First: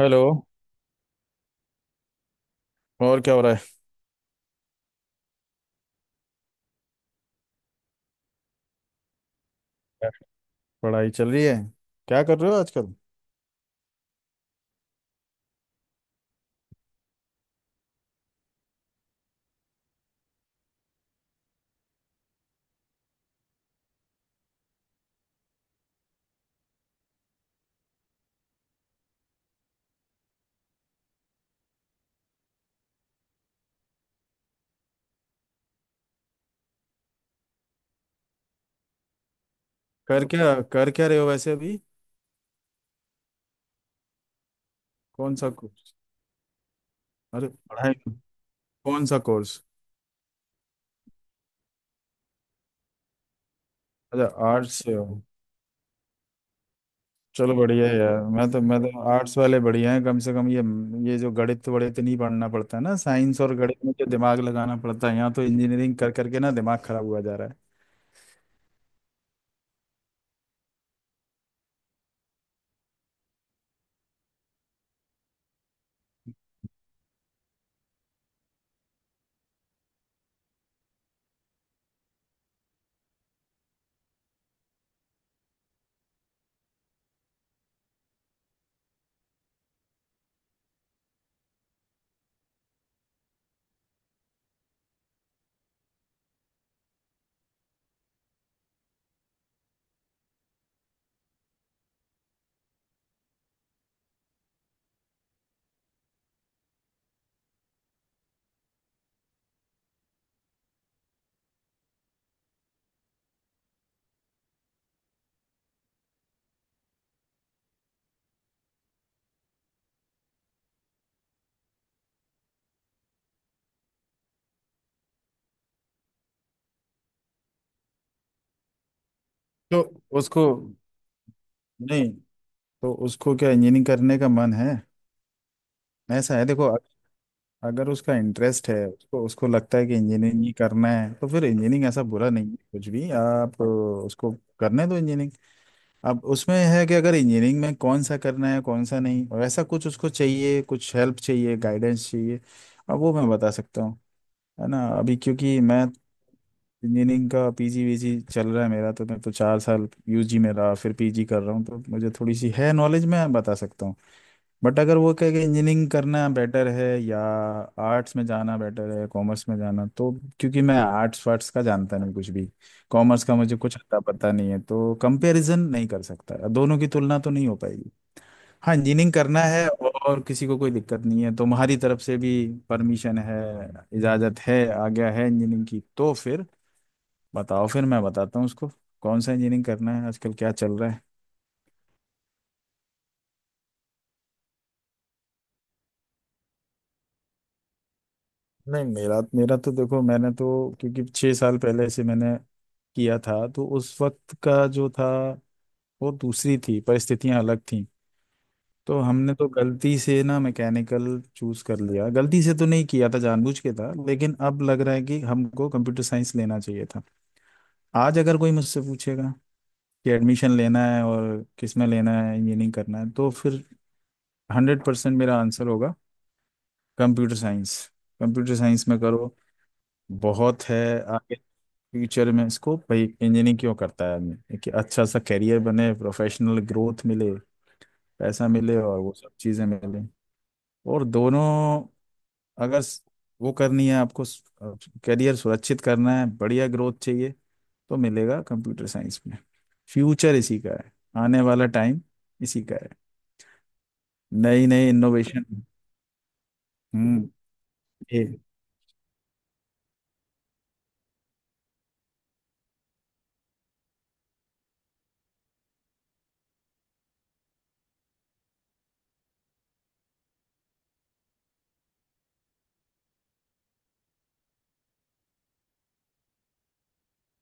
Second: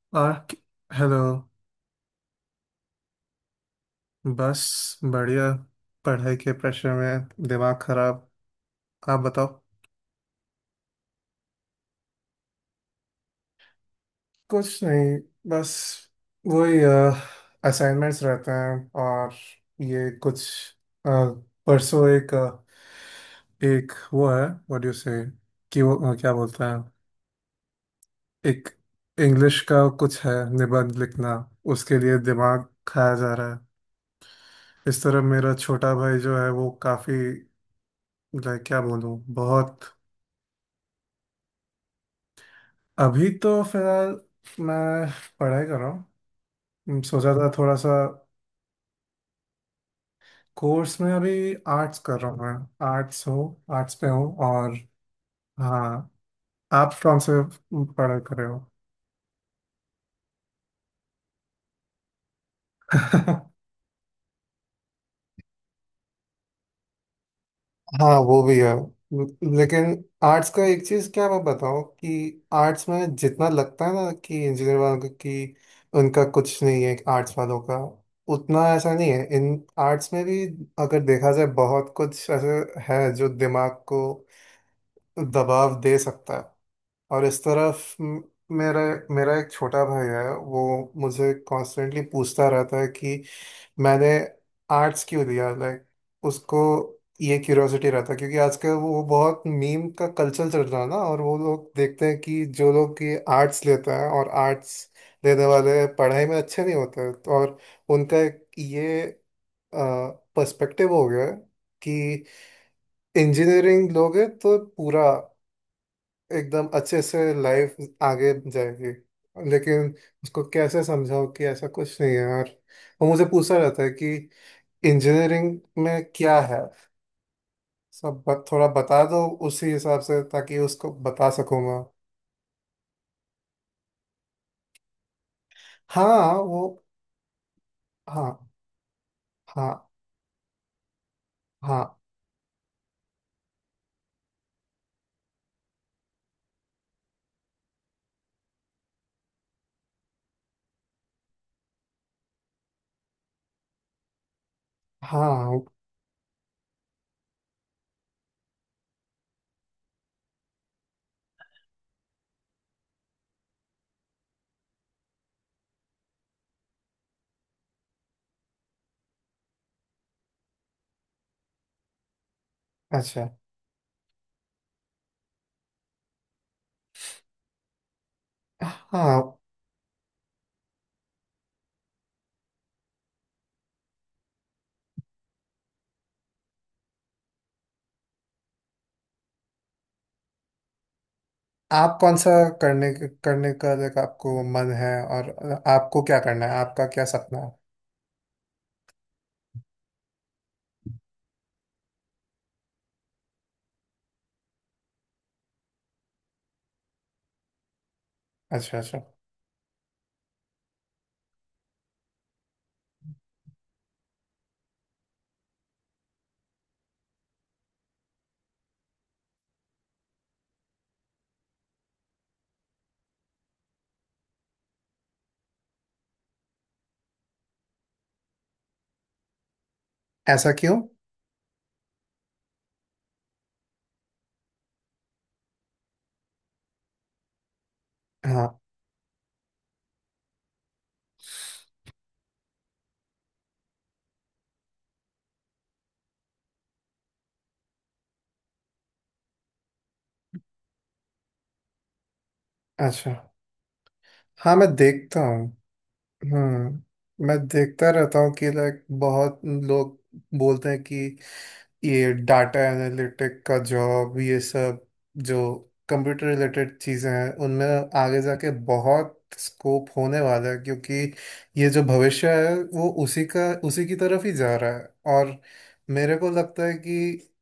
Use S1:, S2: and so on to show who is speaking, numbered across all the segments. S1: Hello.
S2: और hello.
S1: और क्या हो रहा है।
S2: बस बढ़िया। पढ़ाई के प्रेशर में दिमाग खराब। आप बताओ।
S1: पढ़ाई चल रही है। क्या कर रहे हो आजकल।
S2: कुछ नहीं, बस वही असाइनमेंट्स रहते हैं। और ये कुछ अ, परसों एक एक वो है, व्हाट यू से, कि वो क्या बोलते हैं, एक इंग्लिश का कुछ है, निबंध लिखना। उसके लिए दिमाग खाया जा रहा है। इस तरह मेरा छोटा भाई जो है वो काफी, लाइक क्या बोलूं, बहुत।
S1: कर क्या रहे हो वैसे अभी।
S2: अभी तो फिलहाल मैं
S1: कौन सा
S2: पढ़ाई कर रहा
S1: कोर्स।
S2: हूँ। सोचा
S1: अरे
S2: था थोड़ा सा।
S1: पढ़ाई तो। कौन सा कोर्स।
S2: कोर्स में अभी आर्ट्स कर रहा हूँ, मैं आर्ट्स हो, आर्ट्स पे
S1: अच्छा
S2: हूँ।
S1: आर्ट्स
S2: और
S1: से हो।
S2: हाँ, आप कौन से
S1: चलो बढ़िया है
S2: पढ़ाई
S1: यार,
S2: कर रहे
S1: मैं
S2: हो।
S1: तो मैं तो आर्ट्स वाले बढ़िया हैं कम से कम ये। ये जो गणित वणित नहीं पढ़ना पड़ता है ना, साइंस और गणित में जो दिमाग लगाना पड़ता है, यहाँ तो इंजीनियरिंग कर करके ना दिमाग खराब हुआ जा रहा है।
S2: हाँ वो भी है। लेकिन आर्ट्स का एक चीज़ क्या मैं बताऊँ कि आर्ट्स में जितना लगता है ना कि इंजीनियर वालों को कि उनका कुछ नहीं है, आर्ट्स वालों का उतना ऐसा नहीं है। इन आर्ट्स में भी अगर देखा जाए बहुत कुछ ऐसे है जो दिमाग को दबाव दे सकता है। और इस तरफ म- मेरा मेरा एक छोटा भाई है, वो मुझे कॉन्स्टेंटली पूछता रहता है कि मैंने आर्ट्स क्यों लिया। लाइक उसको ये क्यूरियोसिटी रहता है क्योंकि आजकल वो बहुत मीम का कल्चर चल रहा है ना, और वो लोग देखते हैं कि जो लोग ये आर्ट्स लेते हैं और आर्ट्स लेने वाले पढ़ाई में अच्छे नहीं होते। तो और उनका एक ये पर्सपेक्टिव हो गया है कि इंजीनियरिंग लोगे तो पूरा एकदम अच्छे से लाइफ आगे जाएगी। लेकिन उसको कैसे समझाओ कि ऐसा कुछ नहीं है यार। वो मुझे पूछा रहता है कि इंजीनियरिंग में क्या है। थोड़ा बता दो उसी
S1: तो
S2: हिसाब से
S1: उसको,
S2: ताकि उसको बता सकूं मैं।
S1: नहीं, तो उसको क्या इंजीनियरिंग करने का मन है।
S2: हाँ
S1: ऐसा है
S2: वो।
S1: देखो, अगर उसका
S2: हाँ,
S1: इंटरेस्ट है, उसको उसको लगता है
S2: हाँ,
S1: कि इंजीनियरिंग ही करना है तो फिर
S2: हाँ,
S1: इंजीनियरिंग ऐसा बुरा नहीं है कुछ भी। आप उसको करने दो इंजीनियरिंग। अब उसमें है कि अगर इंजीनियरिंग में कौन सा करना है कौन सा नहीं और ऐसा कुछ, उसको चाहिए कुछ हेल्प चाहिए गाइडेंस चाहिए, अब वो मैं बता सकता हूँ। है ना, अभी क्योंकि
S2: हाँ।
S1: मैं इंजीनियरिंग का पीजी वीजी चल रहा है मेरा, तो मैं तो 4 साल यूजी में रहा फिर पीजी कर रहा हूँ, तो मुझे थोड़ी सी है नॉलेज, मैं बता सकता हूँ। बट अगर वो कहे कि इंजीनियरिंग करना बेटर है या आर्ट्स में जाना बेटर है, कॉमर्स में जाना, तो क्योंकि मैं आर्ट्स वार्ट्स का जानता नहीं कुछ भी, कॉमर्स
S2: अच्छा।
S1: का मुझे कुछ अता पता नहीं है, तो कंपैरिजन नहीं कर सकता, दोनों की तुलना तो नहीं हो पाएगी। हाँ, इंजीनियरिंग
S2: हाँ।
S1: करना है और किसी को कोई दिक्कत नहीं है तो तुम्हारी तरफ से भी परमिशन है, इजाज़त है, आज्ञा है इंजीनियरिंग की, तो फिर बताओ, फिर मैं बताता हूँ उसको कौन सा इंजीनियरिंग करना है, आजकल क्या चल रहा है।
S2: आप कौन सा करने करने का लाइक आपको मन है। और आपको क्या करना है, आपका क्या सपना है।
S1: नहीं, मेरा मेरा तो देखो, मैंने तो, क्योंकि 6 साल पहले से मैंने किया था, तो उस वक्त का जो था वो दूसरी थी, परिस्थितियां अलग थी।
S2: अच्छा, अच्छा।
S1: तो हमने तो गलती से ना मैकेनिकल चूज कर लिया, गलती से तो नहीं किया था, जानबूझ के था, लेकिन अब लग रहा है कि हमको कंप्यूटर साइंस लेना चाहिए था। आज अगर कोई मुझसे पूछेगा कि एडमिशन लेना है और किस में लेना है, इंजीनियरिंग करना है, तो फिर 100% मेरा आंसर होगा कंप्यूटर साइंस। कंप्यूटर साइंस में करो,
S2: ऐसा
S1: बहुत है
S2: क्यों।
S1: फ्यूचर में इसको। भाई इंजीनियरिंग क्यों करता है आदमी, कि अच्छा सा करियर बने, प्रोफेशनल ग्रोथ मिले, पैसा
S2: हाँ।
S1: मिले और वो सब चीज़ें मिले। और दोनों, अगर वो करनी है आपको, करियर सुरक्षित करना है, बढ़िया ग्रोथ चाहिए, तो मिलेगा कंप्यूटर साइंस में। फ्यूचर इसी का है, आने वाला टाइम इसी का है।
S2: अच्छा, हाँ
S1: नई
S2: मैं
S1: नई
S2: देखता
S1: इनोवेशन।
S2: हूँ। हम्म,
S1: हम्म
S2: मैं देखता रहता
S1: ए
S2: हूँ कि लाइक बहुत लोग बोलते हैं कि ये डाटा एनालिटिक का जॉब, ये सब जो कंप्यूटर रिलेटेड चीज़ें हैं उनमें आगे जाके बहुत स्कोप होने वाला है, क्योंकि ये जो भविष्य है वो उसी का, उसी की तरफ ही जा रहा है। और मेरे को लगता है कि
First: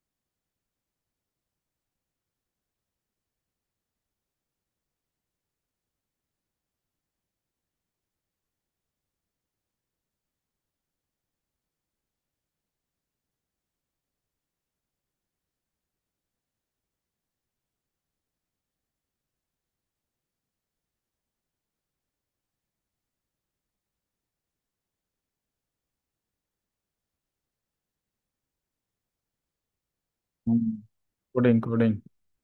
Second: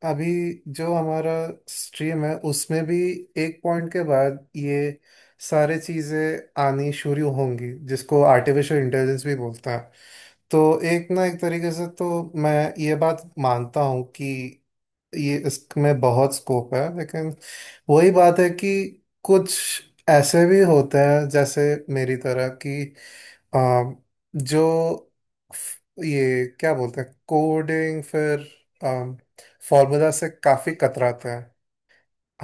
S2: अभी जो हमारा स्ट्रीम है उसमें भी एक पॉइंट के बाद ये सारी चीज़ें आनी शुरू होंगी जिसको आर्टिफिशियल इंटेलिजेंस भी बोलते हैं। तो एक ना एक तरीके से तो मैं ये बात मानता हूँ कि ये इसमें बहुत स्कोप है। लेकिन वही बात है कि कुछ ऐसे भी होते हैं, जैसे मेरी तरह कि आ, जो ये क्या बोलते हैं, कोडिंग फिर फॉर्मूला से काफी कतराते
S1: कोडिंग
S2: हैं।
S1: कोडिंग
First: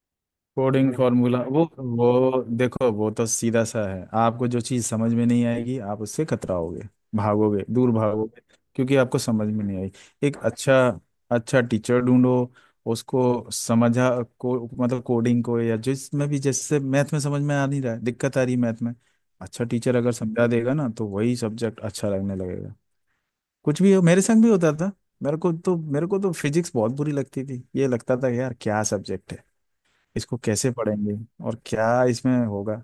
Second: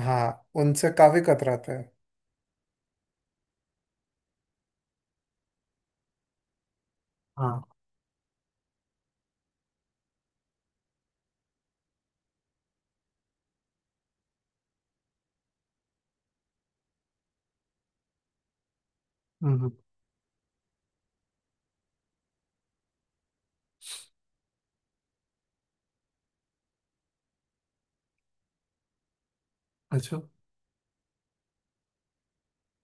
S2: हाँ,
S1: कोडिंग
S2: उनसे
S1: मैंने
S2: काफी
S1: फॉर्मूला वो
S2: कतराते हैं।
S1: वो देखो, वो तो सीधा सा है। आपको जो चीज़ समझ में नहीं आएगी आप उससे कतराओगे, भागोगे,
S2: हाँ।
S1: दूर भागोगे, क्योंकि आपको समझ में नहीं आएगी। एक अच्छा अच्छा टीचर ढूंढो, उसको समझा, को मतलब कोडिंग को, या जिसमें भी, जैसे मैथ में, समझ में आ नहीं रहा है, दिक्कत आ रही है मैथ में, अच्छा
S2: हम्म।
S1: टीचर अगर समझा देगा ना, तो वही सब्जेक्ट अच्छा लगने लगेगा। कुछ भी हो, मेरे संग भी होता था। मेरे को तो फिजिक्स बहुत बुरी लगती थी, ये लगता था यार क्या सब्जेक्ट है,
S2: अच्छा।
S1: इसको कैसे पढ़ेंगे, और क्या इसमें होगा,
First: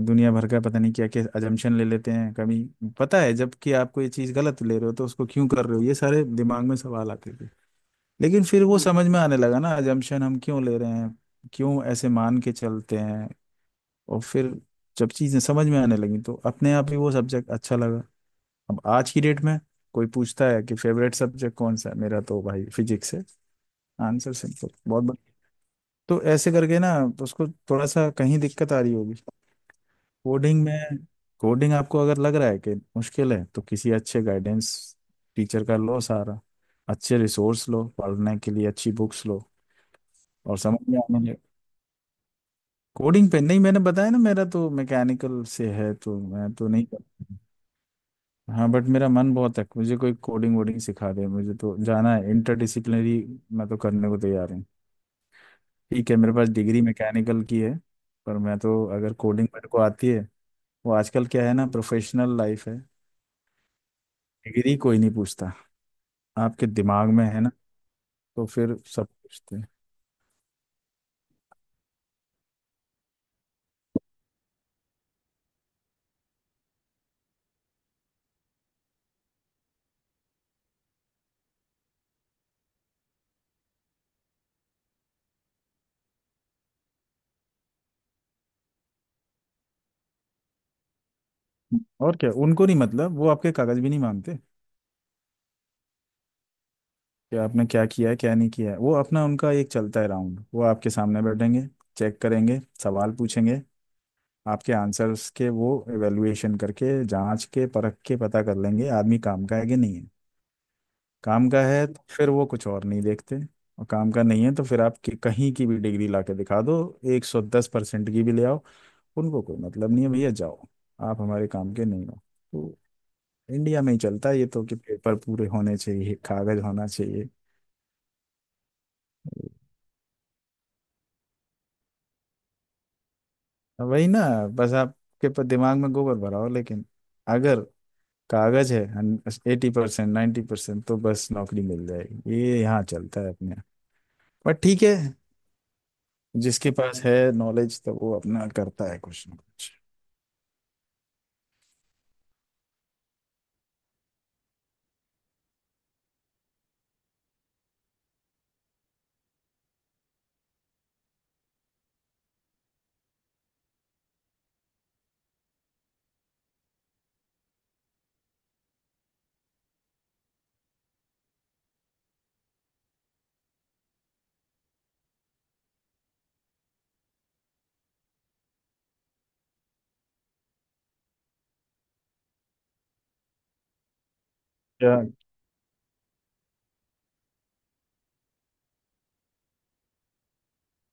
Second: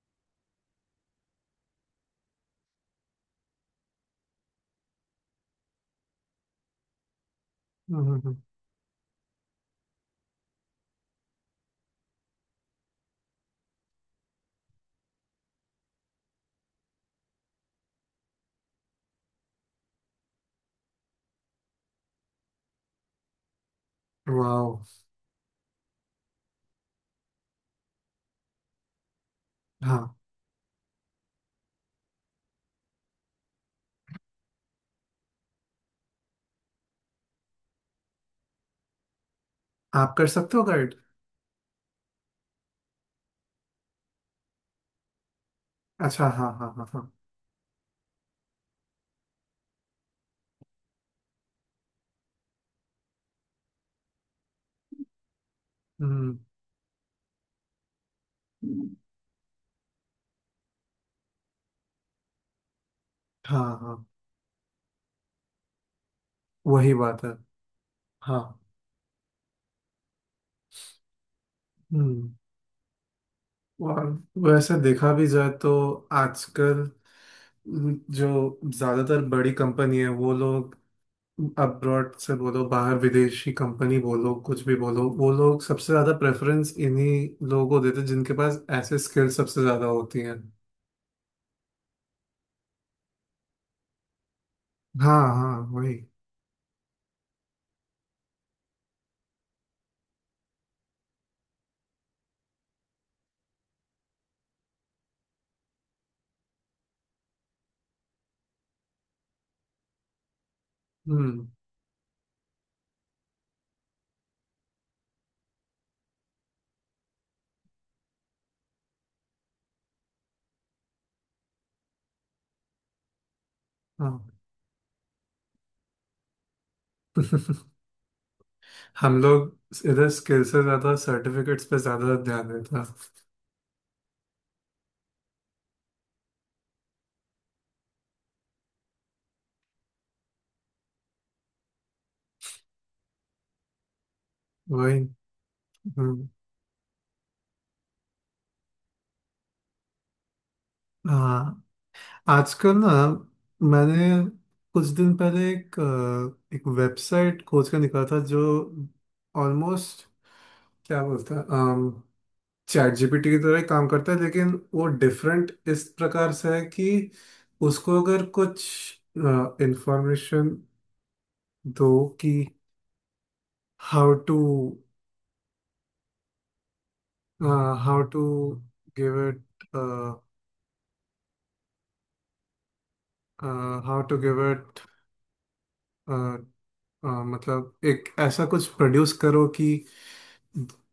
S1: दुनिया भर का पता नहीं क्या क्या अजम्पशन ले लेते हैं, कभी पता है जबकि आपको ये चीज़ गलत ले रहे हो तो उसको क्यों कर रहे हो, ये सारे दिमाग में सवाल आते थे।
S2: हम्म।
S1: लेकिन फिर वो समझ में आने लगा ना, अजम्पशन हम क्यों ले रहे हैं, क्यों ऐसे मान के चलते हैं। और फिर जब चीज़ें समझ में आने लगी तो अपने आप ही वो सब्जेक्ट अच्छा लगा। अब आज की डेट में कोई पूछता है कि फेवरेट सब्जेक्ट कौन सा है मेरा, तो भाई फिजिक्स है। Answer simple,
S2: wow.
S1: बहुत बढ़िया। तो ऐसे करके ना, तो उसको थोड़ा सा कहीं दिक्कत आ रही होगी
S2: हाँ,
S1: कोडिंग में। कोडिंग आपको अगर लग रहा है कि मुश्किल है, तो किसी अच्छे गाइडेंस टीचर का लो सहारा, अच्छे रिसोर्स लो पढ़ने के लिए, अच्छी बुक्स लो,
S2: आप कर सकते
S1: और
S2: हो
S1: समझ
S2: गाइड।
S1: में आने लगे कोडिंग पे। नहीं, मैंने बताया ना, मेरा तो मैकेनिकल से है, तो
S2: अच्छा, हाँ,
S1: मैं तो
S2: हाँ,
S1: नहीं
S2: हाँ, हाँ।
S1: कर, हाँ बट मेरा मन बहुत है, मुझे कोई कोडिंग वोडिंग सिखा दे, मुझे तो जाना है इंटरडिसिप्लिनरी। मैं तो करने को तैयार हूँ। ठीक है मेरे
S2: हम्म।
S1: पास डिग्री मैकेनिकल की है, पर मैं तो, अगर कोडिंग मेरे को आती है, वो आजकल क्या है ना, प्रोफेशनल लाइफ है,
S2: हाँ, हाँ,
S1: डिग्री कोई नहीं पूछता, आपके
S2: वही
S1: दिमाग
S2: बात
S1: में
S2: है।
S1: है ना,
S2: हाँ।
S1: तो फिर सब पूछते हैं।
S2: हम्म। और वैसे देखा भी जाए तो आजकल जो ज्यादातर बड़ी कंपनी है, वो लोग अब्रॉड से बोलो, बाहर विदेशी कंपनी बोलो, कुछ भी बोलो, वो लोग सबसे ज्यादा प्रेफरेंस इन्हीं लोगों को देते हैं जिनके पास ऐसे स्किल्स सबसे ज्यादा होती हैं।
S1: और क्या उनको नहीं, मतलब वो आपके कागज भी नहीं मांगते
S2: हाँ, हाँ, वही।
S1: कि आपने क्या किया है क्या नहीं किया है, वो अपना, उनका एक चलता है राउंड, वो आपके सामने बैठेंगे, चेक करेंगे, सवाल पूछेंगे, आपके आंसर्स के वो एवेल्युएशन करके, जांच के परख के पता कर लेंगे आदमी काम का है कि नहीं है।
S2: हम्म।
S1: काम का है तो फिर वो कुछ और नहीं देखते, और काम का नहीं है तो फिर आप कहीं की भी डिग्री ला के दिखा दो, 110% की भी ले आओ, उनको कोई मतलब नहीं है, भैया जाओ, आप हमारे काम के नहीं हो। तो इंडिया में ही चलता
S2: हाँ।
S1: है ये तो, कि पेपर पूरे होने चाहिए, कागज होना चाहिए।
S2: हम लोग इधर स्किल से ज्यादा सर्टिफिकेट्स पे ज्यादा ध्यान देता।
S1: वही ना, बस आपके दिमाग में गोबर भराओ, लेकिन अगर कागज है 80% 90%, तो बस नौकरी मिल जाएगी, ये यहाँ चलता है अपने यहाँ। पर ठीक है,
S2: वही। हम्म।
S1: जिसके पास है नॉलेज तो वो अपना करता है कुछ ना कुछ।
S2: हाँ, आजकल ना मैंने कुछ दिन पहले एक एक वेबसाइट खोज कर निकाला था जो ऑलमोस्ट क्या बोलते हैं, चैट जीपीटी की तरह ही काम करता है। लेकिन वो डिफरेंट इस प्रकार से है कि उसको अगर कुछ इंफॉर्मेशन दो कि how to how to give it how to give it,
S1: क्या-
S2: मतलब एक ऐसा कुछ प्रोड्यूस करो कि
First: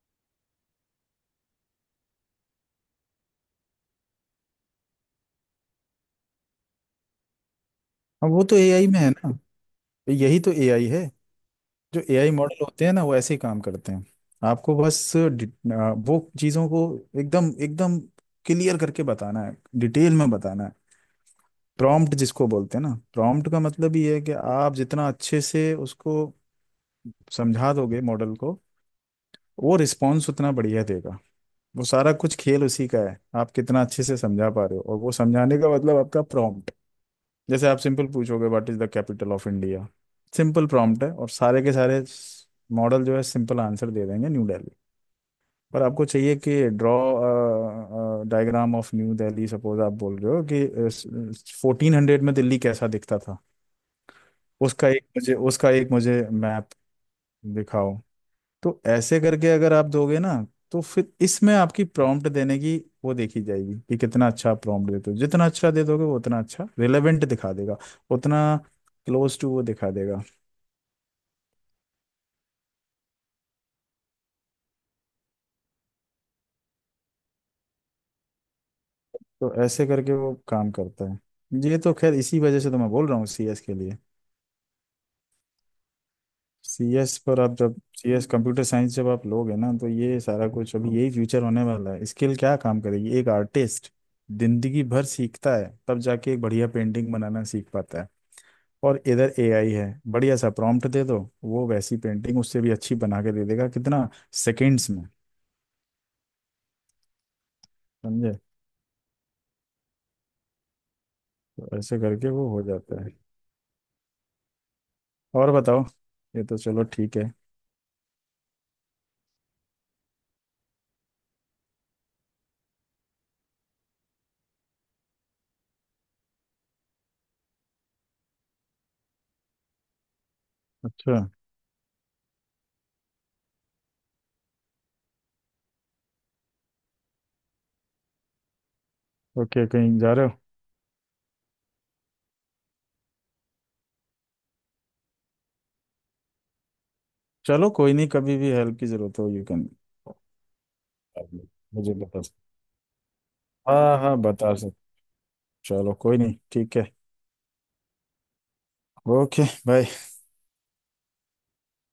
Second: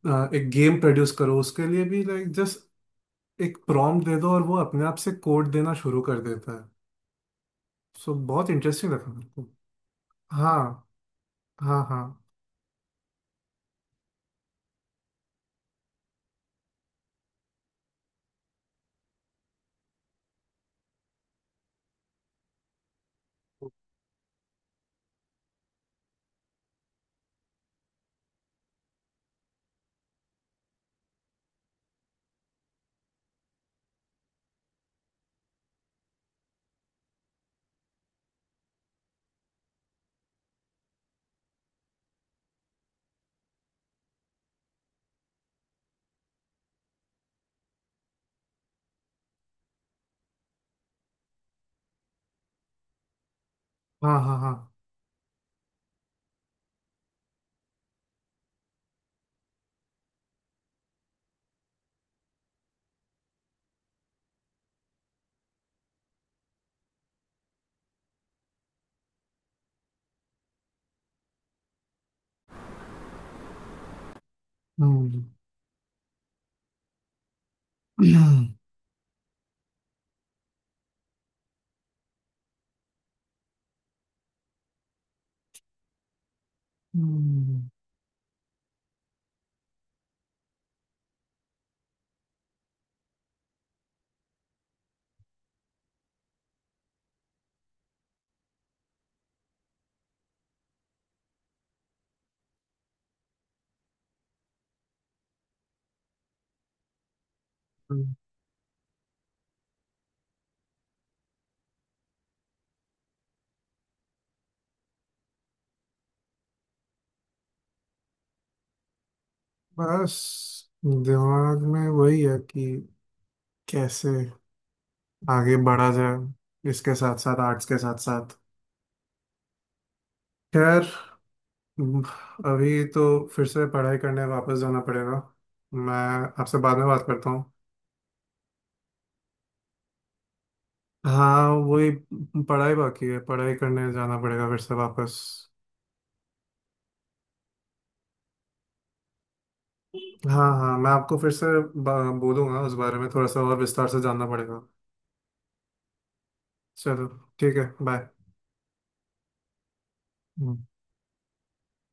S2: एक गेम प्रोड्यूस करो, उसके लिए भी लाइक जस्ट एक प्रॉम्प्ट दे दो और वो अपने आप से कोड देना शुरू कर देता है। सो
S1: हाँ, वो
S2: बहुत
S1: तो एआई
S2: इंटरेस्टिंग
S1: में है
S2: लगा मेरे
S1: ना,
S2: को।
S1: यही तो एआई
S2: हाँ,
S1: है।
S2: हाँ,
S1: जो
S2: हाँ।
S1: एआई मॉडल होते हैं ना, वो ऐसे ही काम करते हैं। आपको बस वो चीज़ों को एकदम एकदम क्लियर करके बताना है, डिटेल में बताना है। प्रॉम्प्ट जिसको बोलते हैं ना, प्रॉम्प्ट का मतलब ये है कि आप जितना अच्छे से उसको समझा दोगे मॉडल को, वो रिस्पॉन्स उतना बढ़िया देगा। वो सारा कुछ खेल उसी का है, आप कितना अच्छे से समझा पा रहे हो, और वो समझाने का मतलब आपका प्रॉम्प्ट। जैसे आप सिंपल पूछोगे, what is the capital of India, simple prompt है, और सारे के सारे मॉडल जो है सिंपल आंसर दे देंगे, न्यू दिल्ली। पर आपको चाहिए कि draw diagram of New Delhi, suppose आप बोल रहे हो कि 1400 में दिल्ली कैसा दिखता था,
S2: हाँ, हाँ, हाँ।
S1: उसका एक मुझे मैप दिखाओ। तो ऐसे करके अगर आप दोगे ना, तो फिर इसमें आपकी प्रॉम्प्ट देने की वो देखी जाएगी कि कितना अच्छा प्रॉम्प्ट देते हो, जितना अच्छा दे दोगे वो उतना अच्छा रिलेवेंट दिखा देगा, उतना क्लोज टू वो दिखा देगा।
S2: हम्म।
S1: तो ऐसे करके वो काम करता है। ये तो खैर इसी वजह से तो मैं बोल रहा हूँ सीएस के लिए, सीएस पर आप
S2: हम्म,
S1: जब सीएस कंप्यूटर साइंस जब आप लोगे ना, तो ये सारा कुछ अभी, यही फ्यूचर होने वाला है। स्किल क्या काम करेगी, एक आर्टिस्ट जिंदगी भर सीखता है तब जाके एक बढ़िया पेंटिंग बनाना सीख पाता है। और इधर एआई है, बढ़िया सा प्रॉम्प्ट दे दो, वो वैसी पेंटिंग, उससे भी अच्छी, बना के दे देगा, कितना सेकेंड्स में, समझे। तो ऐसे करके वो हो जाता है। और बताओ, ये तो चलो ठीक है।
S2: बस दिमाग में वही है कि कैसे आगे बढ़ा जाए इसके साथ साथ, आर्ट्स के साथ साथ। खैर
S1: अच्छा,
S2: अभी तो फिर से पढ़ाई करने वापस जाना पड़ेगा। मैं आपसे बाद में बात करता हूँ।
S1: ओके कहीं जा रहे हो।
S2: हाँ वही, पढ़ाई बाकी है, पढ़ाई करने जाना पड़ेगा फिर से वापस।
S1: चलो कोई नहीं, कभी भी हेल्प की जरूरत हो यू कैन,
S2: हाँ हाँ, मैं आपको फिर से
S1: मुझे बता,
S2: बोलूंगा, उस बारे में थोड़ा सा और विस्तार
S1: हाँ
S2: से
S1: हाँ
S2: जानना
S1: बता
S2: पड़ेगा।
S1: सकते, चलो कोई नहीं, ठीक है।
S2: चलो ठीक है, बाय।
S1: Okay bye.